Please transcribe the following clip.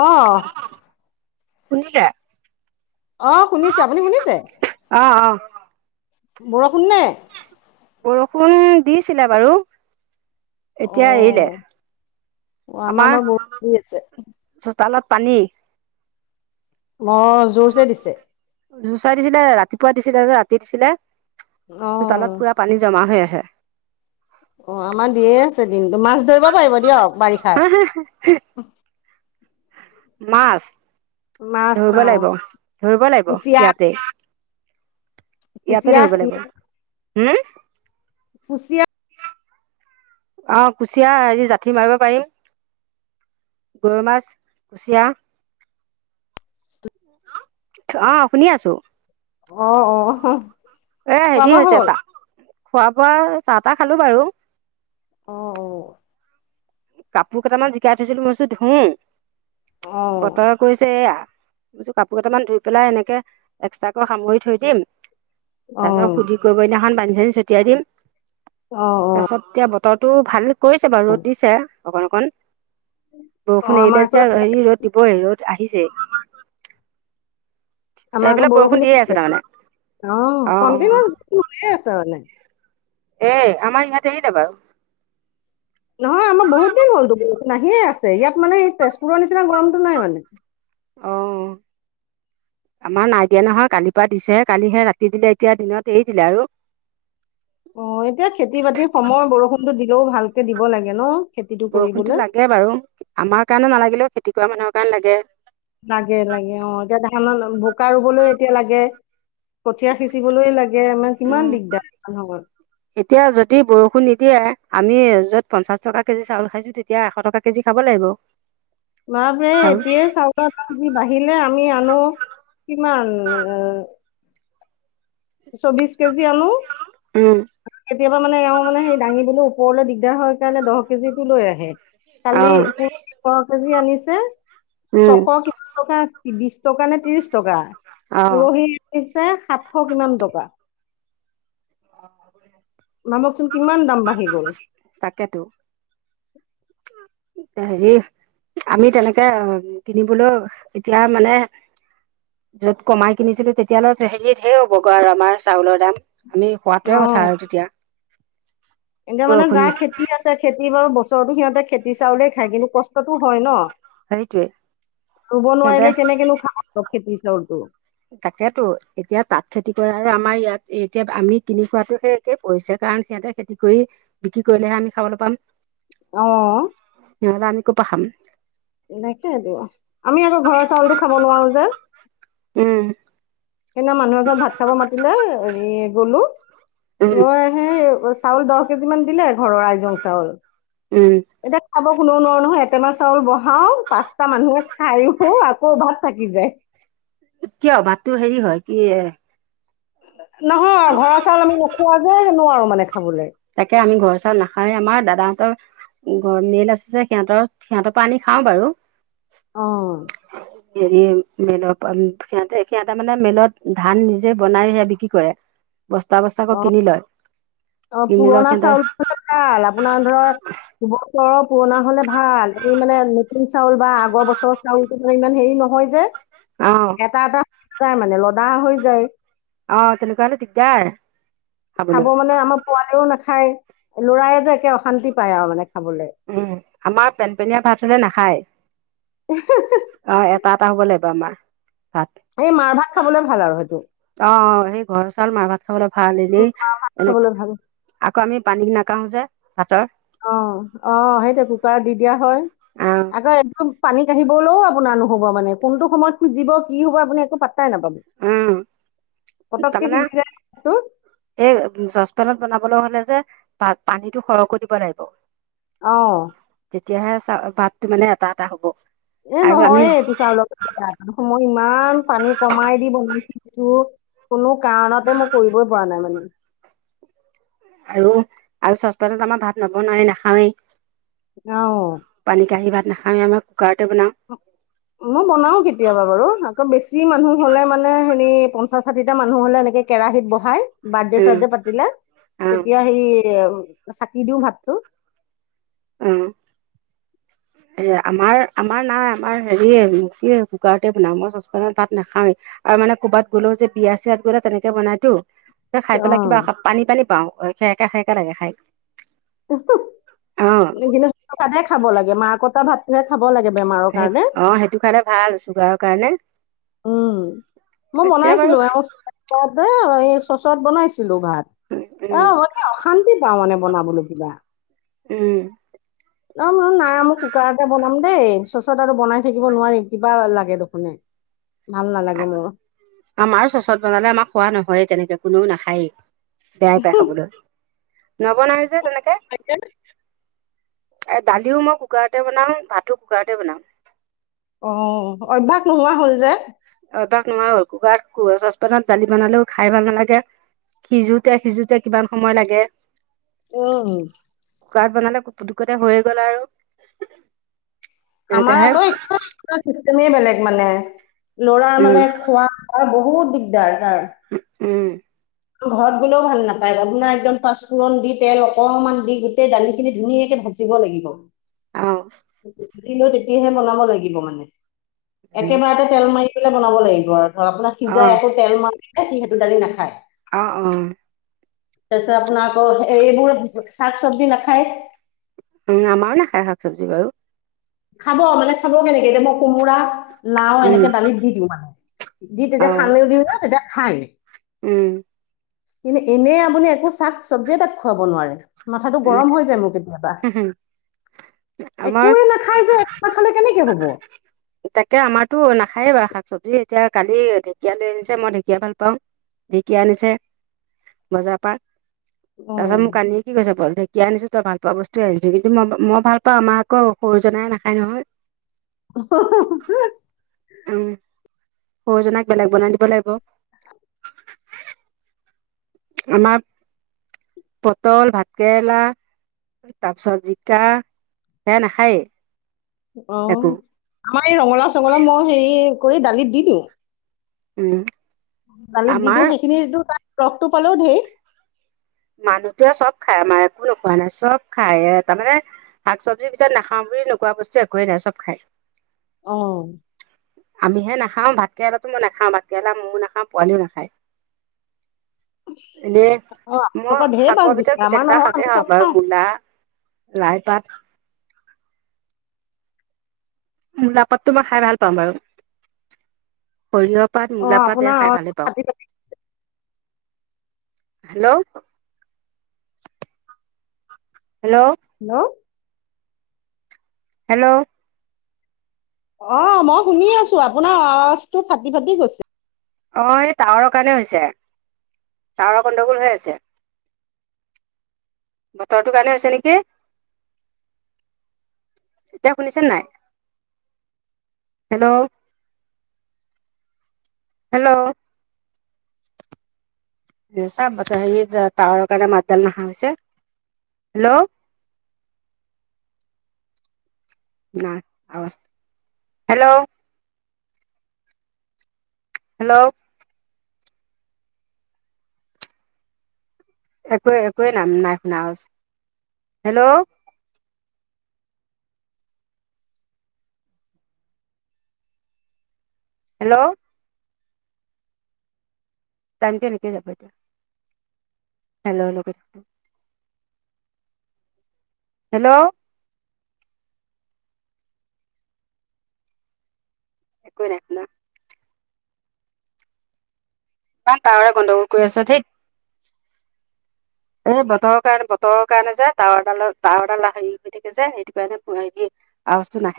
অহ, শুনিছে। অ', শুনিছো আপুনি শুনিছে? অ', অ, বৰষুণ নে? বৰষুণ দিছিলে বাৰু, এতিয়া এৰিলে। অ', আমাৰ বাৰু বয়ষুণ পৰি আছে। চোতালত পানী। মই জোৰচে দিছে। জুচাই দিছিলে ৰাতিপুৱা দিছিলে ৰাতি দিছিলে। অহ চোতালত পুৰা পানী জমা হৈ আহে। অ', আমাৰ দিয়েই আছে দিনতো। মাছ ধৰিব পাৰিব দিয়ক বাৰিষাৰ। হ মাছ, মাছ ধৰিব অ লাগিব ধৰিব লাগিব কুচিয়া ইয়াতেই। ইয়াতেই কুচিয়া ধৰিব লাগিব। হম, কুচিয়া অ, কুচিয়াৰ হেৰি জাঠি মাৰিব পাৰিম। গৰৈ মাছ, কুচিয়া। অ', শুনি আছো। অ', অ, অহা। এই হেৰি হৈছে তা, খোৱা বোৱা চাহ তাহ খালো বাৰু। অ', অ, কাপোৰ কেইটামান জিকাই থৈছিলো, মইছো ধুও অ বতৰ কৰিছে এয়া, বুজিছো কাপোৰ কেইটামান ধুই পেলাই এনেকে এক্সট্ৰাকৈ সামৰি থৈ দিম। অ তাৰছত সুধি কৰিব দিনাখন পানী চানি ছটিয়াই দিম। অ অ তাৰপাছত এতিয়া বতৰটো ভাল কৰিছে বাৰু, ৰ'দ দিছে, অকন অকণ। অ বৰষুণ আমাৰ এৰিলে আকৌ যেতিয়া হেৰি ৰ'দ দিবই, ৰ'দ আহিছে। আমাৰ এইফালে আকৌ বৰষুণ দিয়ে বৰষুনেই দি আছে। তাৰমানে অ', অ অ কণ্টিনুৱাছ বৰষুণ হৈয়েই আছে মানে। এই, আমাৰ ইয়াত এৰিলে বাৰু। নহয়, আমাৰ বহুত দিন হ'লতো। বৰষুণ আহিয়েই আছে, ইয়াত মানে তেজপুৰৰ নিচিনা গৰমটো নাই মানে। অ [inaudible] আমাৰ নাই দিয়া নহয়, কালিৰ পৰা দিছেহে, কালি সেই ৰাতি দিলে এতিয়া দিনত এৰি দিলে আৰু। অ', এতিয়া খেতি বাতিৰ সময়, বৰষুণতো দিলেও ভালকে দিব লাগে ন! খেতিটো বৰষুণতো কৰিবলৈ লাগে বাৰু, আমাৰ কাৰণে নালাগিলেও খেতি কৰা মানুহৰ কাৰণে লাগে। লাগে, লাগে, অ। এতিয়া ধান, বোকা ৰুবলৈ এতিয়া লাগে। কঠীয়া সিঁচিবলৈ লাগে, মানে কিমান উম দিগদাৰ মানুহবোৰ এতিয়া যদি বৰষুণ নিদিয়ে, আমি য'ত পঞ্চাশ টকা কেজি চাউল খাইছো, তেতিয়া এশ টকা কেজি খাব লাগিব। [inaudible] বাপৰেই চাউল এতিয়াই চাউল দাম যি বাঢ়িলে, আমি আনো, কিমান এ চৌবিচ কেজি আনো কেতিয়াবা মানে এওঁ মানে সেই দাঙিবলৈ ওপৰলৈ দিগদাৰ হয় কাৰণে দহ কেজিটো লৈ আহে। কালি [unintelligible] কেজি আনিছে, উম অ উম ছশ কিমান টকা বিশ টকা নে ত্ৰিশ টকা। অ পৰহি আনিছে, সাতশ কিমান টকা। অ [unintelligible] ভাবকচোন, কিমান দাম বাঢ়ি গ'ল! তাকেতো। হেৰি, আমি তেনেকে কিনিবলৈও এতিয়া মানে য'ত কমাই কিনিছিলো, তেতিয়াহ'লে হেৰি ঢেৰ হ'বগৈ আৰু আমাৰ চাউলৰ দাম। আমি খোৱাটোৱে অ কথা আৰু তেতিয়া। এনেও মানে বৰষুণ যাৰ খেতি আছে, খেতি বাৰু বছৰতো সিহঁতে খেতি চাউলে খায়। কিন্তু কষ্টটো হয় ন! হেৰিটোৱে ৰুব সিহঁতে নোৱাৰিলে কেনেকেনো খা [unintelligible] খেতি চাউলটো? তাকেতো, এতিয়া তাত খেতি কৰা আৰু আমাৰ ইয়াত এতিয়া আমি কিনি খোৱাতো সেই কেই পৰিছে। কাৰণ, সিহঁতে খেতি কৰি বিক্ৰী কৰিলেহে আমি খাবলৈ পাম। অ। নহ'লে আমি ক'ৰ পা খাম? নাখাই টো, আমি আকৌ ঘৰৰ চাউলটো খাব নোৱাৰো যে। উম সেইদিনা মানুহৰ ঘৰত ভাত খাব মাতিলে, হেৰি গ'লো। উম গৈ হেই, চাউল দহ কেজি মান দিলে, ঘৰৰ আইজং চাউল। উম এতিয়া, খাব কোনেও নোৱাৰো নহয়। এটেমা চাউল বহাও, পাঁচটা মানুহে খাইও আকৌ ভাত থাকি যায়। কিয়? ভাততো হেৰি হয় কি এ নহয়, ঘৰৰ চাউল আমি নোখোৱা যে - নোৱাৰো মানে খাবলৈ। তাকে আমি ঘৰৰ চাউল নাখাওঁৱে, আমাৰ দাদাহঁতৰ ঘৰত মিল আছে যে, সিহঁতৰ, সিহঁতৰ পৰা আনি খাওঁ বাৰু। অ। হেৰি মিলৰ পৰ, সিহঁতে, সিহঁতে মানে মিলত ধান নিজে বনাই সেয়া বিক্ৰী কৰে। [inaudible] বস্তা বস্তাকৈ অ কিনি লয়। অ কিনি লয় পুৰণা সিহঁতে চাউল হ'লে ভাল। আপোনাৰ ধৰক, দুবছৰৰ পুৰণা হ'লে ভাল। সেইখিনি মানে তুন চাউল বা আগৰ বছৰৰ চাউলটো মানে ইমান হেৰি নহয় যে, অ'। এটা এটা হৈ যায় মানে লদা হৈ যায়। অ' তেনেকা হ'লে দিগদাৰ। খাব খাবলৈ মানে আমাৰ পোৱালিও নাখায় ল'ৰায়ে যে একে অশান্তি পায় আৰু মানে খাবলৈ উম, আমাৰ পেনপেনীয়া ভাত হ'লে নাখায়। অ' এটা এটা হ'ব লাগিব আমাৰ ভাত। এই মাৰ ভাত খাবলে ভাল আৰু সেইটো। অ' সেই ঘৰৰ চাউল মাৰ ভাত খাবলৈ ভাল এনে খাবলৈ এনেকে ভাল আকৌ আমি পানী নাকাওঁ যে ভাতৰ। অ', অ' সেইটো কুকাৰত দি দিয়া হয়, অ আকৌ একদম পানী কাঢ়িবলৈও আপোনাৰ নহ'ব মানে কোনটো সময়ত খুজিব কি হ'ব আপুনি একো পাত্তাই নাপাব। উম, পটককে তাৰমানে সিজি যায় ভাতটো এই চচপেনত বনাবলৈ হলে যে ভাত পানীটো সৰহকৈ দিব লাগিব। অ'। তেতিয়াহে চা ভাতটো মানে এটা এটা হ'ব। এ আৰু আমি নহয়ে এইটো চাউলক সময় ইমান পানী কমাই দি বনাইছিলোঁ। কোনো কাৰণতে মই কৰিবই পৰা নাই মানে। আৰু আৰু চচপেনত আমাৰ ভাত নবনাই নাখাওৱেই। অহ। পানী কাঁহী ভাত নাখাওঁ আমি কুকাৰতে বনাওঁ। অ'। মই বনাও কেতিয়াবা বাৰু আকৌ বেছি মানুহ হলে মানে হেৰি পঞ্চাশ ষাঠিটা মানুহ হলে এনেকে কেৰাহীত বহাই বাৰ্থডে চাৰ্থডে পাতিলে অঁ তেতিয়া সেই চাকি দিও ভাতটো। উম। এ আমাৰ আমাৰ নাই আমাৰ হেৰি কি কুকাৰতে বনাওঁ মই চচপেনত ভাত নাখাওৱেই। আৰু মানে ক'ৰবাত গ'লেও যে বিয়া চিয়াত গ'লে তেনেকে বনাইতো। খাই পেলাই অঁ কিবা পানী পানী পাও সেৰেকা সেৰেকা লাগে খাই। অঁ কিন্তু খাব লাগে মাক কত ভাতটোহে খাব লাগে বেমাৰৰ কাৰণে। অ' সেইটো খালে ভাল ছুগাৰৰ কাৰণে। উম, মই এতিয়া বাৰু বনাইছিলো এওঁ [unintelligible] এই চচত বনাইছিলোঁ ভাত। অহ উম, মানে অশান্তি পাও মানে বনাবলৈ কিবা। উম। অ' ম নাই মই কুকাৰতে বনাম দেই চচত আৰু বনাই থাকিব নোৱাৰিম কিবা লাগে দেখোন। ভাল নালাগে মোৰ। আমাৰ চচত বনালে আমাক খোৱা নহয়েই তেনেকে কোনেও নাখায়েই। বেয়াই পাই খাবলৈ, নবনাই যে তেনেকে। [unintelligible] দালিও মই কুকাৰতে বনাওঁ ভাতো কুকাৰতে বনাওঁ। অ' অভ্যাস নোহোৱা হ'ল যে। অভ্যাস নোহোৱা হ'ল কুকাৰ চচপেনত দালি বনালেও খাই ভাল নালাগে। সিজোতে সিজোতে কিমান সময় লাগে। উম। কুকাৰত বনালে কু পুটুকতে হৈয় গ'ল আৰু। আমাৰ এনেকুৱাহে আকৌ [unintelligible] চিষ্টেমে বেলেগ মানে লৰাৰ উম মানে খোৱা। তাৰ বহুত দিগদাৰ তাৰ। উ উম। ঘৰত কোনেও ভাল নাপায় বপোনাৰ একদম পাঁচফোৰণ দি তেল অকনমান দি গোটেই দালি খিনি ধুনীয়াকে ভাজি দিব লাগিব অ', দিলো তেতিয়াহে বনাব লাগিব মানে উম একেবাৰতে তেল মাৰি পেলাই বনাব লাগিব আৰু আপোনাৰ অ সিজাই আকৌ তেল মাৰিলে সি সেইটো দালি নাখায়। অ', অ' তাৰপাছত আপোনাৰ আকৌ এইবোৰোৰ শাক চব্জি নাখায় উম আমাৰো নাখাই শাক চব্জি বাৰু খাব মানে খাব কেনেকে মই কোমোৰা লাও উম এনেকে দালিত দি দিওঁ মানে দি অ তেতিয়া খালি দিওঁ ন তেতিয়া খায়। উম কিন্তু এনে আপুনি একো শাক চব্জিয়ে তাক খুৱাব নোৱাৰে মাথাটো গৰম হৈ যায় মোৰ কেতিয়াবা আমাৰ একোয়ে না খাই যে একটা খালে কেনেকে হব তাকে আমাৰতো নাখায়ে বাৰু শাক চবজি এতিয়া কালি ঢেকীয়া লৈ আনিছে মই ঢেকীয়া ভাল পাওঁ ঢেঁকীয়া আনিছে বজাৰ পৰা অ তাৰ পিছত মোক আনিয়ে কি কৈছে ঢেঁকীয়া আনিছোঁ তই ভাল পোৱা বস্তু আনিছো কিন্তু মই ভ পাওঁ আমাৰ আকৌ সৰু জনাই নাখায় নহয় [inaudible] উম সৰুজনাক বেলেগ বনাই দিব লাগিব আমাৰ পটল, ভাত কেৰেলা তাৰপিছত জিকা সেয়াই নাখায়েই একো অ', আমাৰ এই ৰঙালা চঙলা মই হেৰি কৰি দালিত দি দিওঁ উম দালিত দি আমাৰ দিওঁ সেইখিনি তাৰ ৰসটো পালেও ঢেৰ মানুহটোৱে চব খাই আমাৰ একোনো খোৱা নাই চব খায়ে তাৰমানে শাক চব্জিৰ ভিতৰত নাখাওঁ বুলি নোোৱা বস্তু একোৱেই নাই চব খাই অ', আমি হে নাখাওঁ ভাত কেৰেলা মই নাখাওঁ ভাতকেৰেলা ময়ো নাখাও পোৱালীও নাখায় এনে অ', মই আপোনালোকৰ ঢেৰ মাছ শাকৰ ভিতৰত বিচাৰে গোটেই আমাৰ কেইটা নহয় আমি শাকেই চব খাব পাৰোঁ খাওঁ। মূলা লাইপাত মূলাপাতটো মই খাই ভাল পাওঁ বাৰু সৰিয়হ পাত মূলা অ', পাত এয়া আপোনাৰ খাই আৱাজটো ভালেই পাওঁ ফাটি ফাটি হেল্ল' হেল্ল' হেল্লো হেল্ল' অ', মই শুনি আছো আপোনাৰ আজটো ফাটি ফাটি গৈছে অ', এই টাৱাৰৰ কাৰণে হৈছে টাৱাৰৰ গণ্ডগোল হৈ আছে বতৰটো কানি আছে নেকি? এতিয়া শুনিছে নাই হেল্ল' হেল্ল' চা টাৱাৰৰ কাৰণে মাতডাল নহা হৈছে হেল্ল' হেল্ল হেল্ল' একোৱে একোৱে নাম নাই শুনা আৱাচ হেল্ল' হেল্ল' টমটো এনেকে যাব এতিয়া হেল্ল হেল্ল কৰি থাকোঁতে হেল্ল' একোৱে নাই শুনা ইমান টাৱাৰে গণ্ডগোল কৰি আছে ধেৎ। এই বতৰৰ কাৰণে, বতৰৰ কাৰণে যে টাৱাৰডালৰ টাৱাৰ ডাল হেৰি হৈ থাকে যে সেইটো কাৰণে হেৰি আওৱাজতো নাহে।